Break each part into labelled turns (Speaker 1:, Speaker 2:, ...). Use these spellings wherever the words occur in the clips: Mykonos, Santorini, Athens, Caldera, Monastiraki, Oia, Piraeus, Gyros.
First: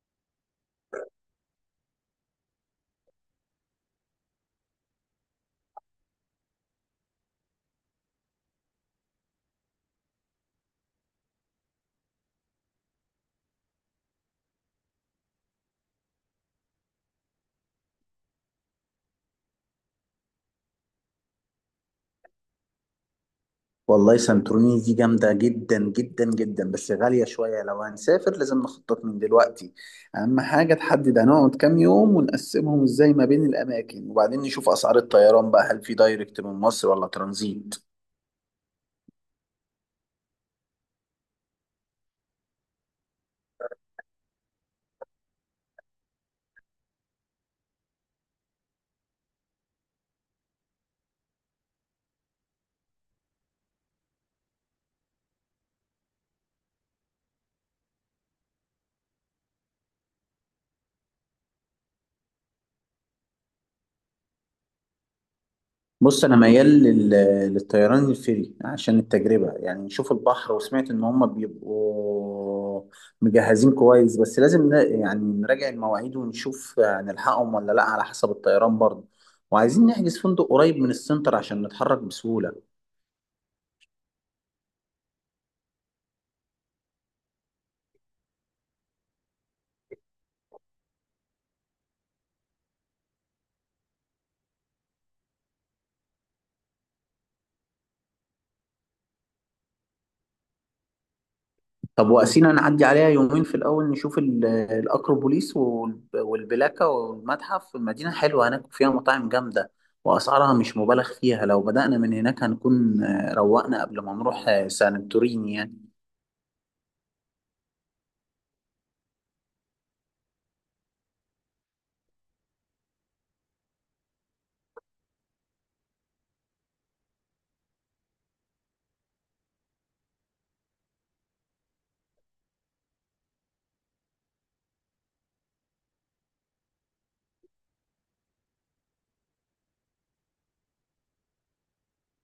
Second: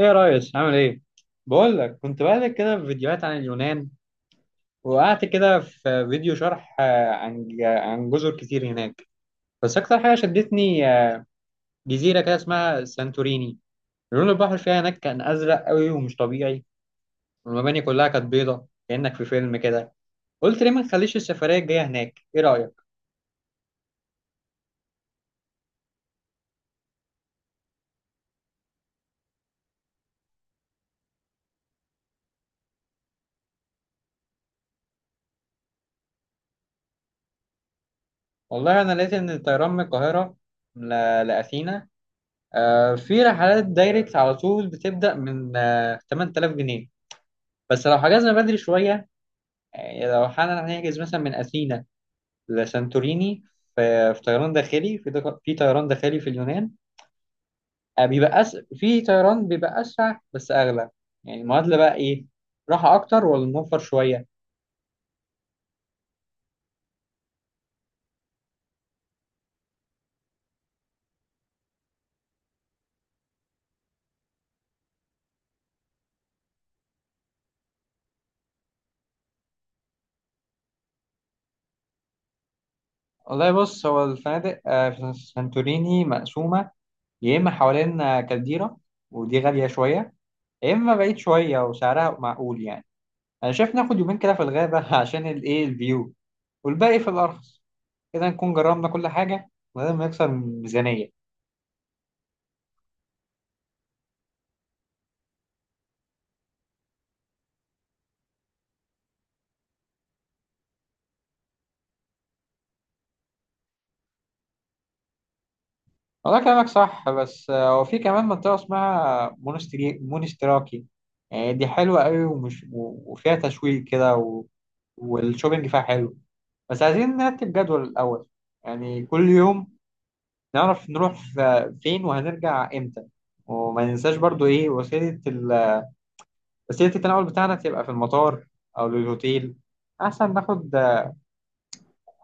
Speaker 1: ايه يا ريس، عامل ايه؟ بقول لك، كنت بقلب كده في فيديوهات عن اليونان. وقعدت كده في فيديو شرح، عن عن جزر كتير هناك. بس اكتر حاجه شدتني، جزيره كده اسمها سانتوريني. لون البحر فيها هناك كان ازرق قوي ومش طبيعي. والمباني كلها كانت بيضه، كانك في فيلم كده. قلت ليه ما نخليش السفريه الجايه هناك؟ ايه رايك؟
Speaker 2: والله سانتوريني دي جامدة جدا جدا جدا، بس غالية شوية. لو هنسافر لازم نخطط من دلوقتي. أهم حاجة تحدد هنقعد كام يوم ونقسمهم إزاي ما بين الأماكن، وبعدين نشوف أسعار الطيران بقى، هل في دايركت من مصر ولا ترانزيت؟
Speaker 1: والله انا لقيت ان الطيران من القاهره ل- لاثينا، في رحلات دايركت على طول، بتبدا من 8000 جنيه، بس لو حجزنا بدري شويه. يعني لو حالا هنحجز مثلا من أثينا لسانتوريني، في طيران داخلي، في اليونان. في طيران بيبقى أسرع بس أغلى. يعني المعادلة بقى إيه؟ راحة أكتر ولا نوفر شوية؟
Speaker 2: بص انا ميال للطيران الفري عشان التجربه، يعني نشوف البحر، وسمعت ان هم بيبقوا مجهزين كويس. بس لازم يعني نراجع المواعيد ونشوف هنلحقهم ولا لا على حسب الطيران برضه. وعايزين نحجز فندق قريب من السنتر عشان نتحرك بسهوله.
Speaker 1: والله بص، هو الفنادق في سانتوريني مقسومة. يا إما حوالين كالديرا، ودي غالية شوية. يا إما بعيد شوية وسعرها معقول يعني. أنا شايف ناخد يومين كده في الغابة عشان الإيه، الفيو. والباقي في الأرخص. كده نكون جربنا كل حاجة من غير ما يكسر الميزانية.
Speaker 2: طب وقسينا نعدي عليها يومين في الأول، نشوف الأكروبوليس والبلاكة والمتحف. المدينة حلوة هناك، فيها مطاعم جامدة وأسعارها مش مبالغ فيها. لو بدأنا من هناك هنكون روقنا قبل ما نروح سانتوريني يعني.
Speaker 1: والله كلامك صح، بس هو في كمان منطقة اسمها مونستري مونستراكي. يعني دي حلوة قوي، وفيها تشويق كده. و... والشوبينج فيها حلو. بس عايزين نرتب جدول الأول. يعني كل يوم نعرف نروح فين وهنرجع إمتى. وما ننساش برضو إيه وسيلة التنقل بتاعنا، تبقى في المطار أو للهوتيل. أحسن ناخد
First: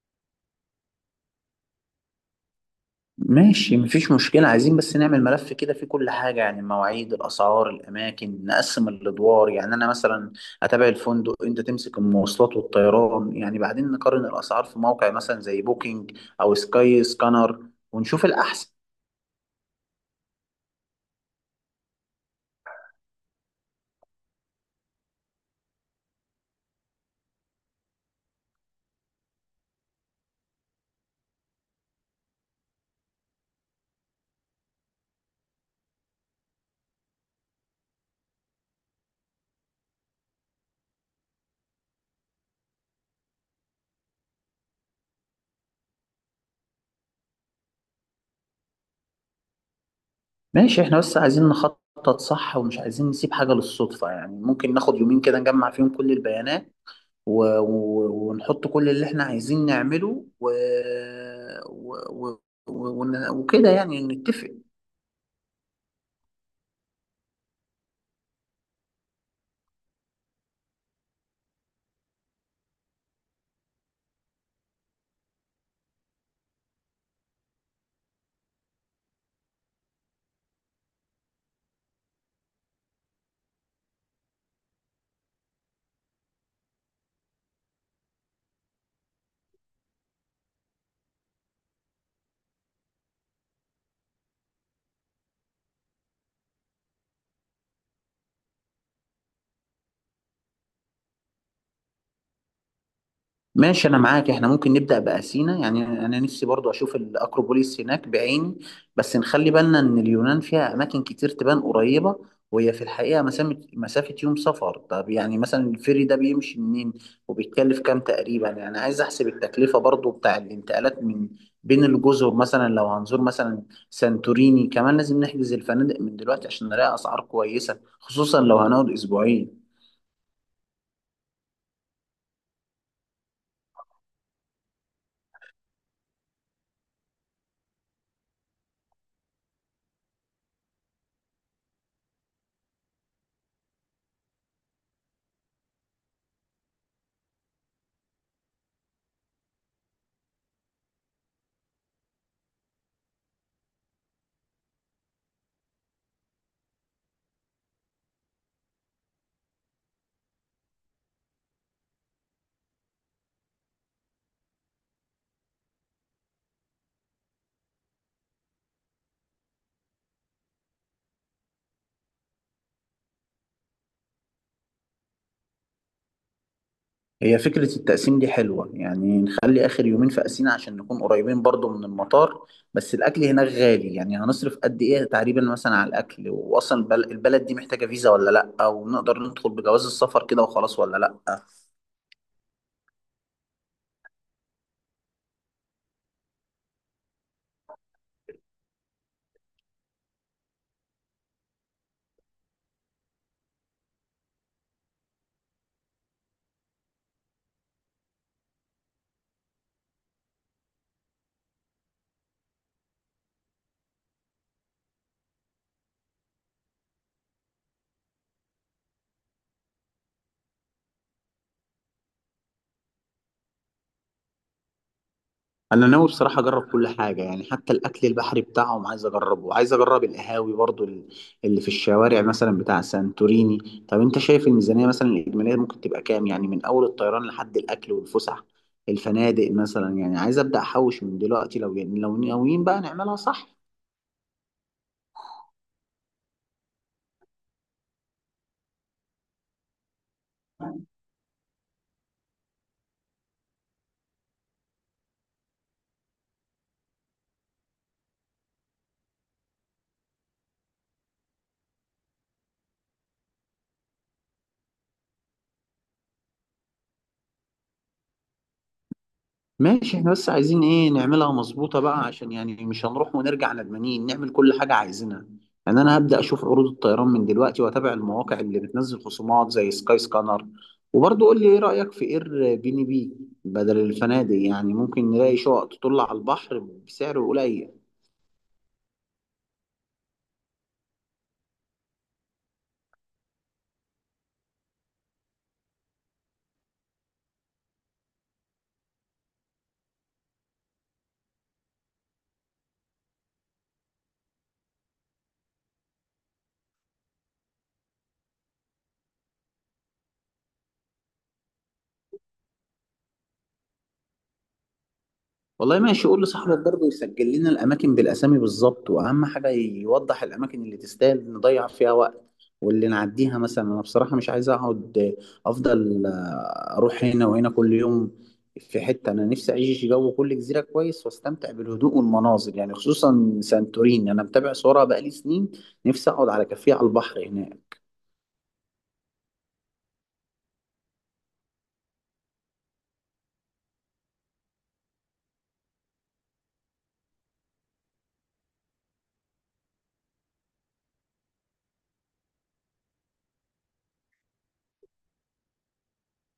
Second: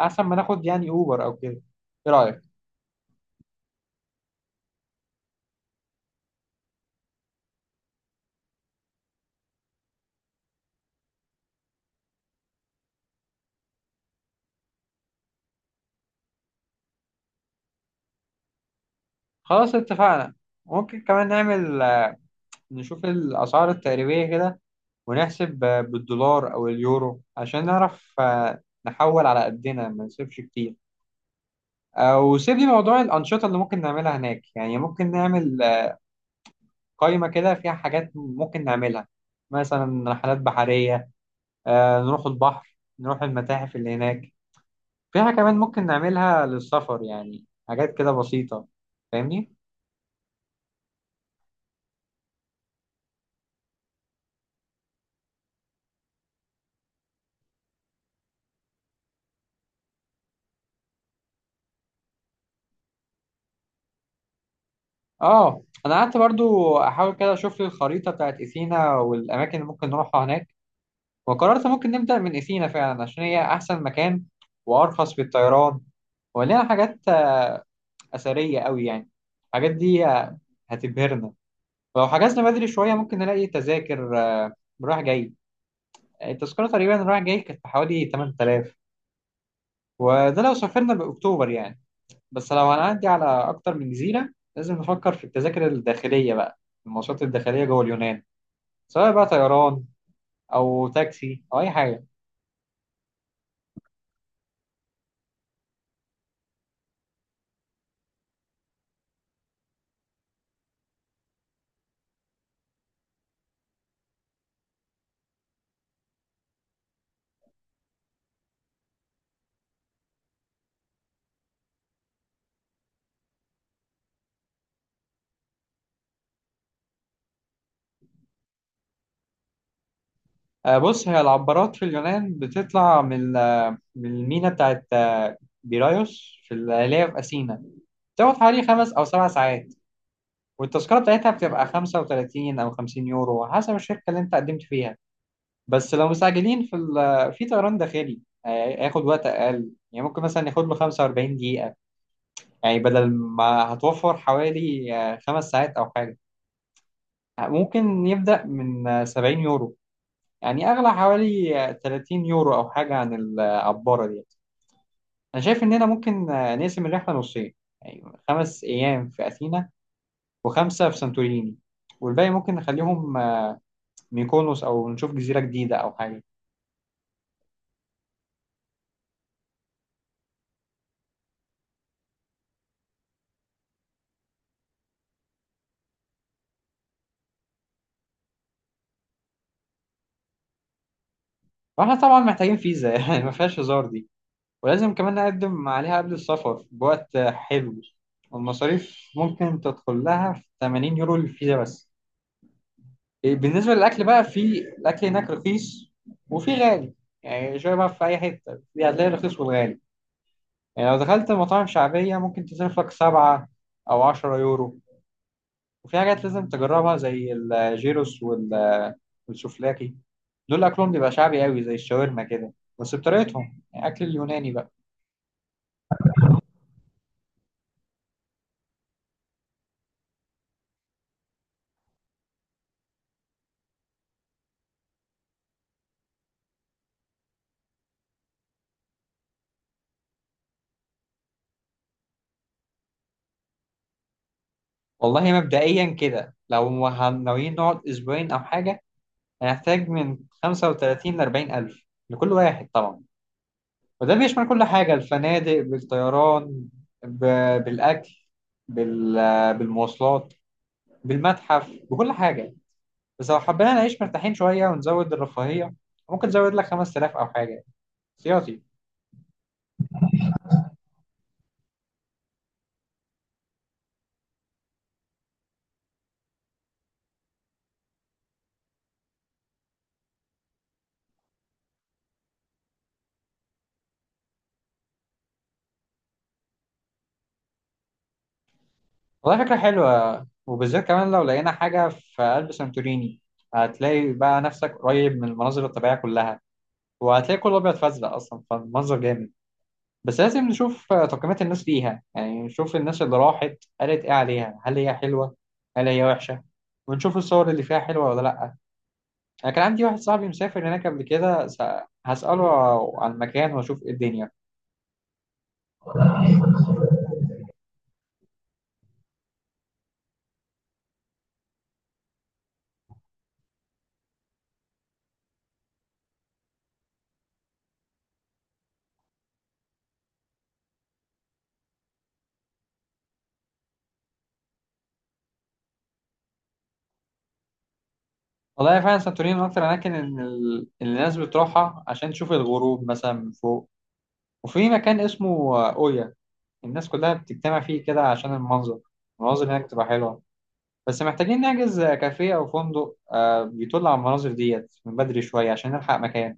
Speaker 1: أحسن ما ناخد يعني أوبر أو كده. إيه رأيك؟
Speaker 2: ماشي مفيش مشكلة، عايزين بس نعمل ملف كده فيه كل حاجة، يعني المواعيد الأسعار الأماكن. نقسم الأدوار، يعني أنا مثلا أتابع الفندق، أنت تمسك المواصلات والطيران، يعني بعدين نقارن الأسعار في موقع مثلا زي بوكينج أو سكاي سكانر ونشوف الأحسن.
Speaker 1: خلاص اتفقنا. ممكن كمان نعمل، نشوف الأسعار التقريبية كده، ونحسب بالدولار أو اليورو، عشان نعرف نحول على قدنا ما نصرفش كتير. وسيب لي موضوع الأنشطة اللي ممكن نعملها هناك. يعني ممكن نعمل قائمة كده فيها حاجات ممكن نعملها. مثلا رحلات بحرية، نروح البحر، نروح المتاحف اللي هناك فيها. كمان ممكن نعملها للسفر، يعني حاجات كده بسيطة. فاهمني؟
Speaker 2: ماشي، احنا بس عايزين نخطط صح ومش عايزين نسيب حاجة للصدفة. يعني ممكن ناخد يومين كده نجمع فيهم كل البيانات ونحط كل اللي احنا عايزين نعمله و... و... وكده يعني نتفق.
Speaker 1: اه، انا قعدت برضو احاول كده اشوف لي الخريطه بتاعت اثينا والاماكن اللي ممكن نروحها هناك. وقررت ممكن نبدا من اثينا فعلا، عشان هي احسن مكان وارخص في الطيران. ولينا حاجات اثريه قوي يعني. الحاجات دي هتبهرنا. ولو حجزنا بدري شويه ممكن نلاقي تذاكر، رايح جاي. التذكره تقريبا رايح جاي كانت بحوالي 8000. وده لو سافرنا باكتوبر يعني. بس لو هنعدي على اكتر من جزيره، لازم نفكر في التذاكر الداخليه بقى. المواصلات الداخليه جوه اليونان، سواء بقى طيران او تاكسي او اي حاجه.
Speaker 2: ماشي انا معاك، احنا ممكن نبدا باثينا، يعني انا نفسي برضو اشوف الاكروبوليس هناك بعيني. بس نخلي بالنا ان اليونان فيها اماكن كتير تبان قريبه وهي في الحقيقه مسافه، يوم سفر. طب يعني مثلا الفيري ده بيمشي منين وبيتكلف كام تقريبا؟ يعني عايز احسب التكلفه برضو بتاع الانتقالات من بين الجزر. مثلا لو هنزور مثلا سانتوريني كمان لازم نحجز الفنادق من دلوقتي عشان نلاقي اسعار كويسه، خصوصا لو هنقعد اسبوعين.
Speaker 1: بص، هي العبارات في اليونان بتطلع من، من المينا بتاعت بيرايوس، في اللي هي في اثينا. بتاخد حوالي 5 او 7 ساعات. والتذكره بتاعتها بتبقى 35 او 50 يورو، على حسب الشركه اللي انت قدمت فيها. بس لو مستعجلين، في في طيران داخلي، آه، هياخد وقت اقل. يعني ممكن مثلا ياخد له 45 دقيقه. يعني بدل ما هتوفر حوالي 5 ساعات او حاجه، ممكن يبدا من 70 يورو. يعني أغلى حوالي 30 يورو أو حاجة عن العبارة دي. أنا شايف إننا ممكن نقسم الرحلة نصين. يعني 5 أيام في أثينا، وخمسة في سانتوريني، والباقي ممكن نخليهم ميكونوس أو نشوف جزيرة جديدة أو حاجة.
Speaker 2: هي فكرة التقسيم دي حلوة، يعني نخلي آخر يومين في أسينا عشان نكون قريبين برضو من المطار. بس الأكل هناك غالي، يعني هنصرف قد إيه تقريبا مثلا على الأكل؟ وأصلا البلد دي محتاجة فيزا ولا لأ؟ ونقدر ندخل بجواز السفر كده وخلاص ولا لأ؟
Speaker 1: وإحنا طبعا محتاجين فيزا يعني ما فيهاش هزار دي. ولازم كمان نقدم عليها قبل السفر بوقت حلو. والمصاريف ممكن تدخل لها في 80 يورو للفيزا بس. إيه، بالنسبة للأكل بقى، في الأكل هناك رخيص وفي غالي. يعني شوية بقى، في أي حتة في، هتلاقي الرخيص والغالي. يعني لو دخلت مطاعم شعبية، ممكن تصرف لك 7 أو 10 يورو. وفي حاجات لازم تجربها، زي الجيروس والسوفلاكي. دول أكلهم بيبقى شعبي قوي، زي الشاورما كده، بس بطريقتهم، يعني أكل اليوناني بقى.
Speaker 2: انا ناوي بصراحه اجرب كل حاجه، يعني حتى الاكل البحري بتاعهم عايز اجربه، عايز اجرب القهاوي برضو اللي في الشوارع مثلا بتاع سانتوريني. طب انت شايف الميزانيه مثلا الاجماليه ممكن تبقى كام، يعني من اول الطيران لحد الاكل والفسح الفنادق مثلا؟ يعني عايز ابدا احوش من دلوقتي لو ناويين بقى نعملها صح.
Speaker 1: والله مبدئيا كده، لو ناويين نقعد أسبوعين أو حاجة، هنحتاج من 35 لـ40 ألف، لكل واحد طبعا. وده بيشمل كل حاجة، الفنادق بالطيران، ب... بالأكل، بال... بالمواصلات، بالمتحف، بكل حاجة. بس لو حبينا نعيش مرتاحين شوية ونزود الرفاهية، ممكن نزود لك 5000 أو حاجة احتياطي.
Speaker 2: ماشي احنا بس عايزين ايه، نعملها مظبوطة بقى، عشان يعني مش هنروح ونرجع ندمانين، نعمل كل حاجة عايزينها. يعني انا هبدأ اشوف عروض الطيران من دلوقتي واتابع المواقع اللي بتنزل خصومات زي سكاي سكانر. وبرضه قول لي ايه رأيك في اير بي ان بي بدل الفنادق؟ يعني ممكن نلاقي شقق تطل على البحر بسعر قليل.
Speaker 1: والله فكرة حلوة، وبالذات كمان لو لقينا حاجة في قلب سانتوريني. هتلاقي بقى نفسك قريب من المناظر الطبيعية كلها، وهتلاقي كله أبيض فأزرق أصلا، فالمنظر جامد. بس لازم نشوف تقييمات الناس ليها. يعني نشوف الناس اللي راحت قالت ايه عليها، هل هي حلوة هل هي وحشة؟ ونشوف الصور اللي فيها حلوة ولا لأ. أنا كان عندي واحد صاحبي مسافر هناك قبل كده، هسأله عن المكان وأشوف إيه الدنيا.
Speaker 2: والله ماشي، قول لصاحبك برضه يسجل لنا الاماكن بالاسامي بالظبط، واهم حاجه يوضح الاماكن اللي تستاهل نضيع فيها وقت واللي نعديها. مثلا انا بصراحه مش عايز اقعد، افضل اروح هنا وهنا كل يوم في حته. انا نفسي اعيش جو كل جزيره كويس واستمتع بالهدوء والمناظر، يعني خصوصا سانتوريني انا متابع صورها بقالي سنين. نفسي اقعد على كافيه على البحر هناك.
Speaker 1: والله فعلا سانتوريني من أكتر الأماكن إن اللي الناس بتروحها، عشان تشوف الغروب مثلا من فوق. وفي مكان اسمه أويا، الناس كلها بتجتمع فيه كده عشان المنظر. المناظر هناك بتبقى حلوة. بس محتاجين نحجز كافيه أو فندق بيطل على المناظر ديت من بدري شوية، عشان نلحق مكان.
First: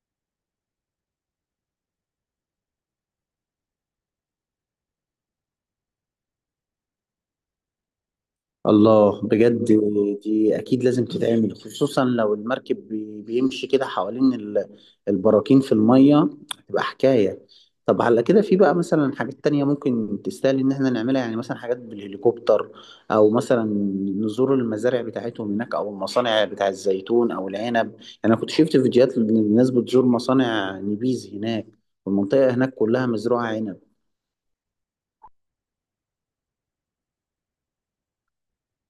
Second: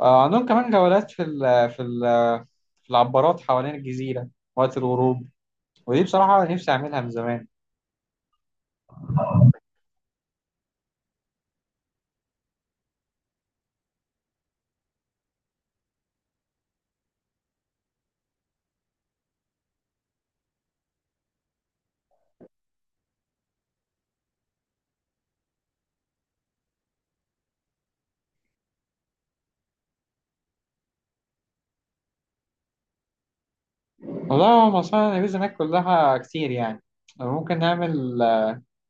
Speaker 1: عندهم كمان جولات في العبارات حوالين الجزيرة وقت الغروب. ودي بصراحة نفسي أعملها من زمان.
Speaker 2: الله، بجد دي اكيد لازم تتعمل، خصوصا لو المركب بيمشي كده حوالين البراكين في المية، تبقى حكاية. طب على كده في بقى مثلا حاجات تانية ممكن تستاهل ان احنا نعملها، يعني مثلا حاجات بالهليكوبتر، او مثلا نزور المزارع بتاعتهم هناك، او المصانع بتاع الزيتون او العنب. يعني انا كنت شفت فيديوهات للناس بتزور مصانع نبيز هناك، والمنطقة هناك كلها مزروعة عنب.
Speaker 1: والله هو مصانع النبيذ هناك كلها كتير يعني. ممكن نعمل،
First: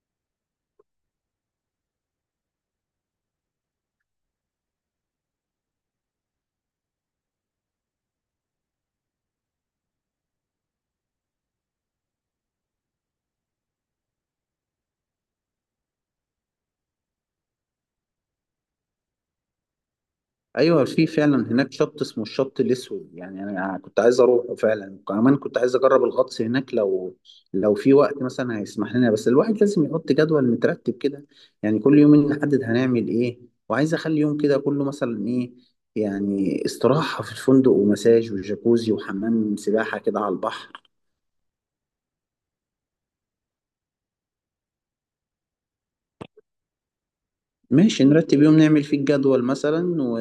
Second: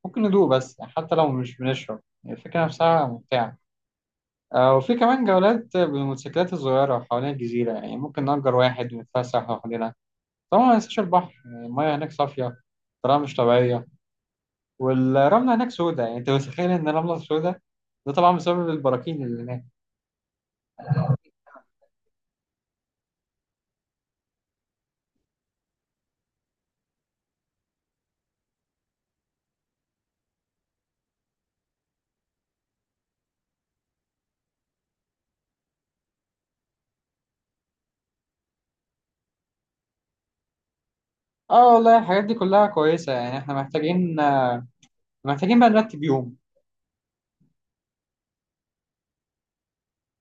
Speaker 1: ممكن ندوق بس، حتى لو مش بنشرب الفكرة نفسها ممتعة. وفي كمان جولات بالموتوسيكلات الصغيرة حوالين الجزيرة. يعني ممكن نأجر واحد ونتفسح حوالينا. طبعا ما ننساش البحر، يعني المياه هناك صافية بطريقة مش طبيعية. والرملة هناك سودة، يعني انت متخيل ان الرملة سودة؟ ده طبعا بسبب البراكين اللي هناك.
Speaker 2: ايوه في فعلا هناك شط اسمه الشط الاسود، يعني انا كنت عايز اروحه فعلا. كمان كنت عايز اجرب الغطس هناك لو في وقت مثلا هيسمح لنا. بس الواحد لازم يحط جدول مترتب كده، يعني كل يومين نحدد هنعمل ايه. وعايز اخلي يوم كده كله مثلا ايه، يعني استراحة في الفندق ومساج وجاكوزي وحمام سباحة كده على البحر.
Speaker 1: اه والله، الحاجات دي كلها كويسة. يعني احنا محتاجين، بقى نرتب يوم.
Speaker 2: ماشي نرتب يوم نعمل فيه الجدول مثلا،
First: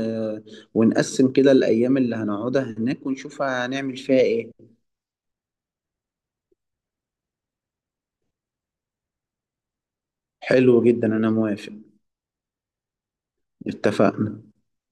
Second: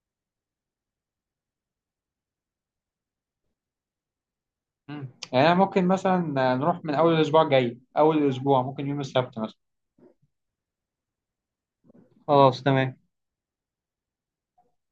Speaker 2: ونقسم كده الأيام اللي هنقعدها هناك ونشوف هنعمل فيها ايه.
Speaker 1: يعني أنا ممكن مثلا نروح من اول الاسبوع الجاي. اول الاسبوع ممكن يوم السبت مثلا.
Speaker 2: حلو جدا، أنا موافق.
Speaker 1: خلاص تمام.
Speaker 2: اتفقنا.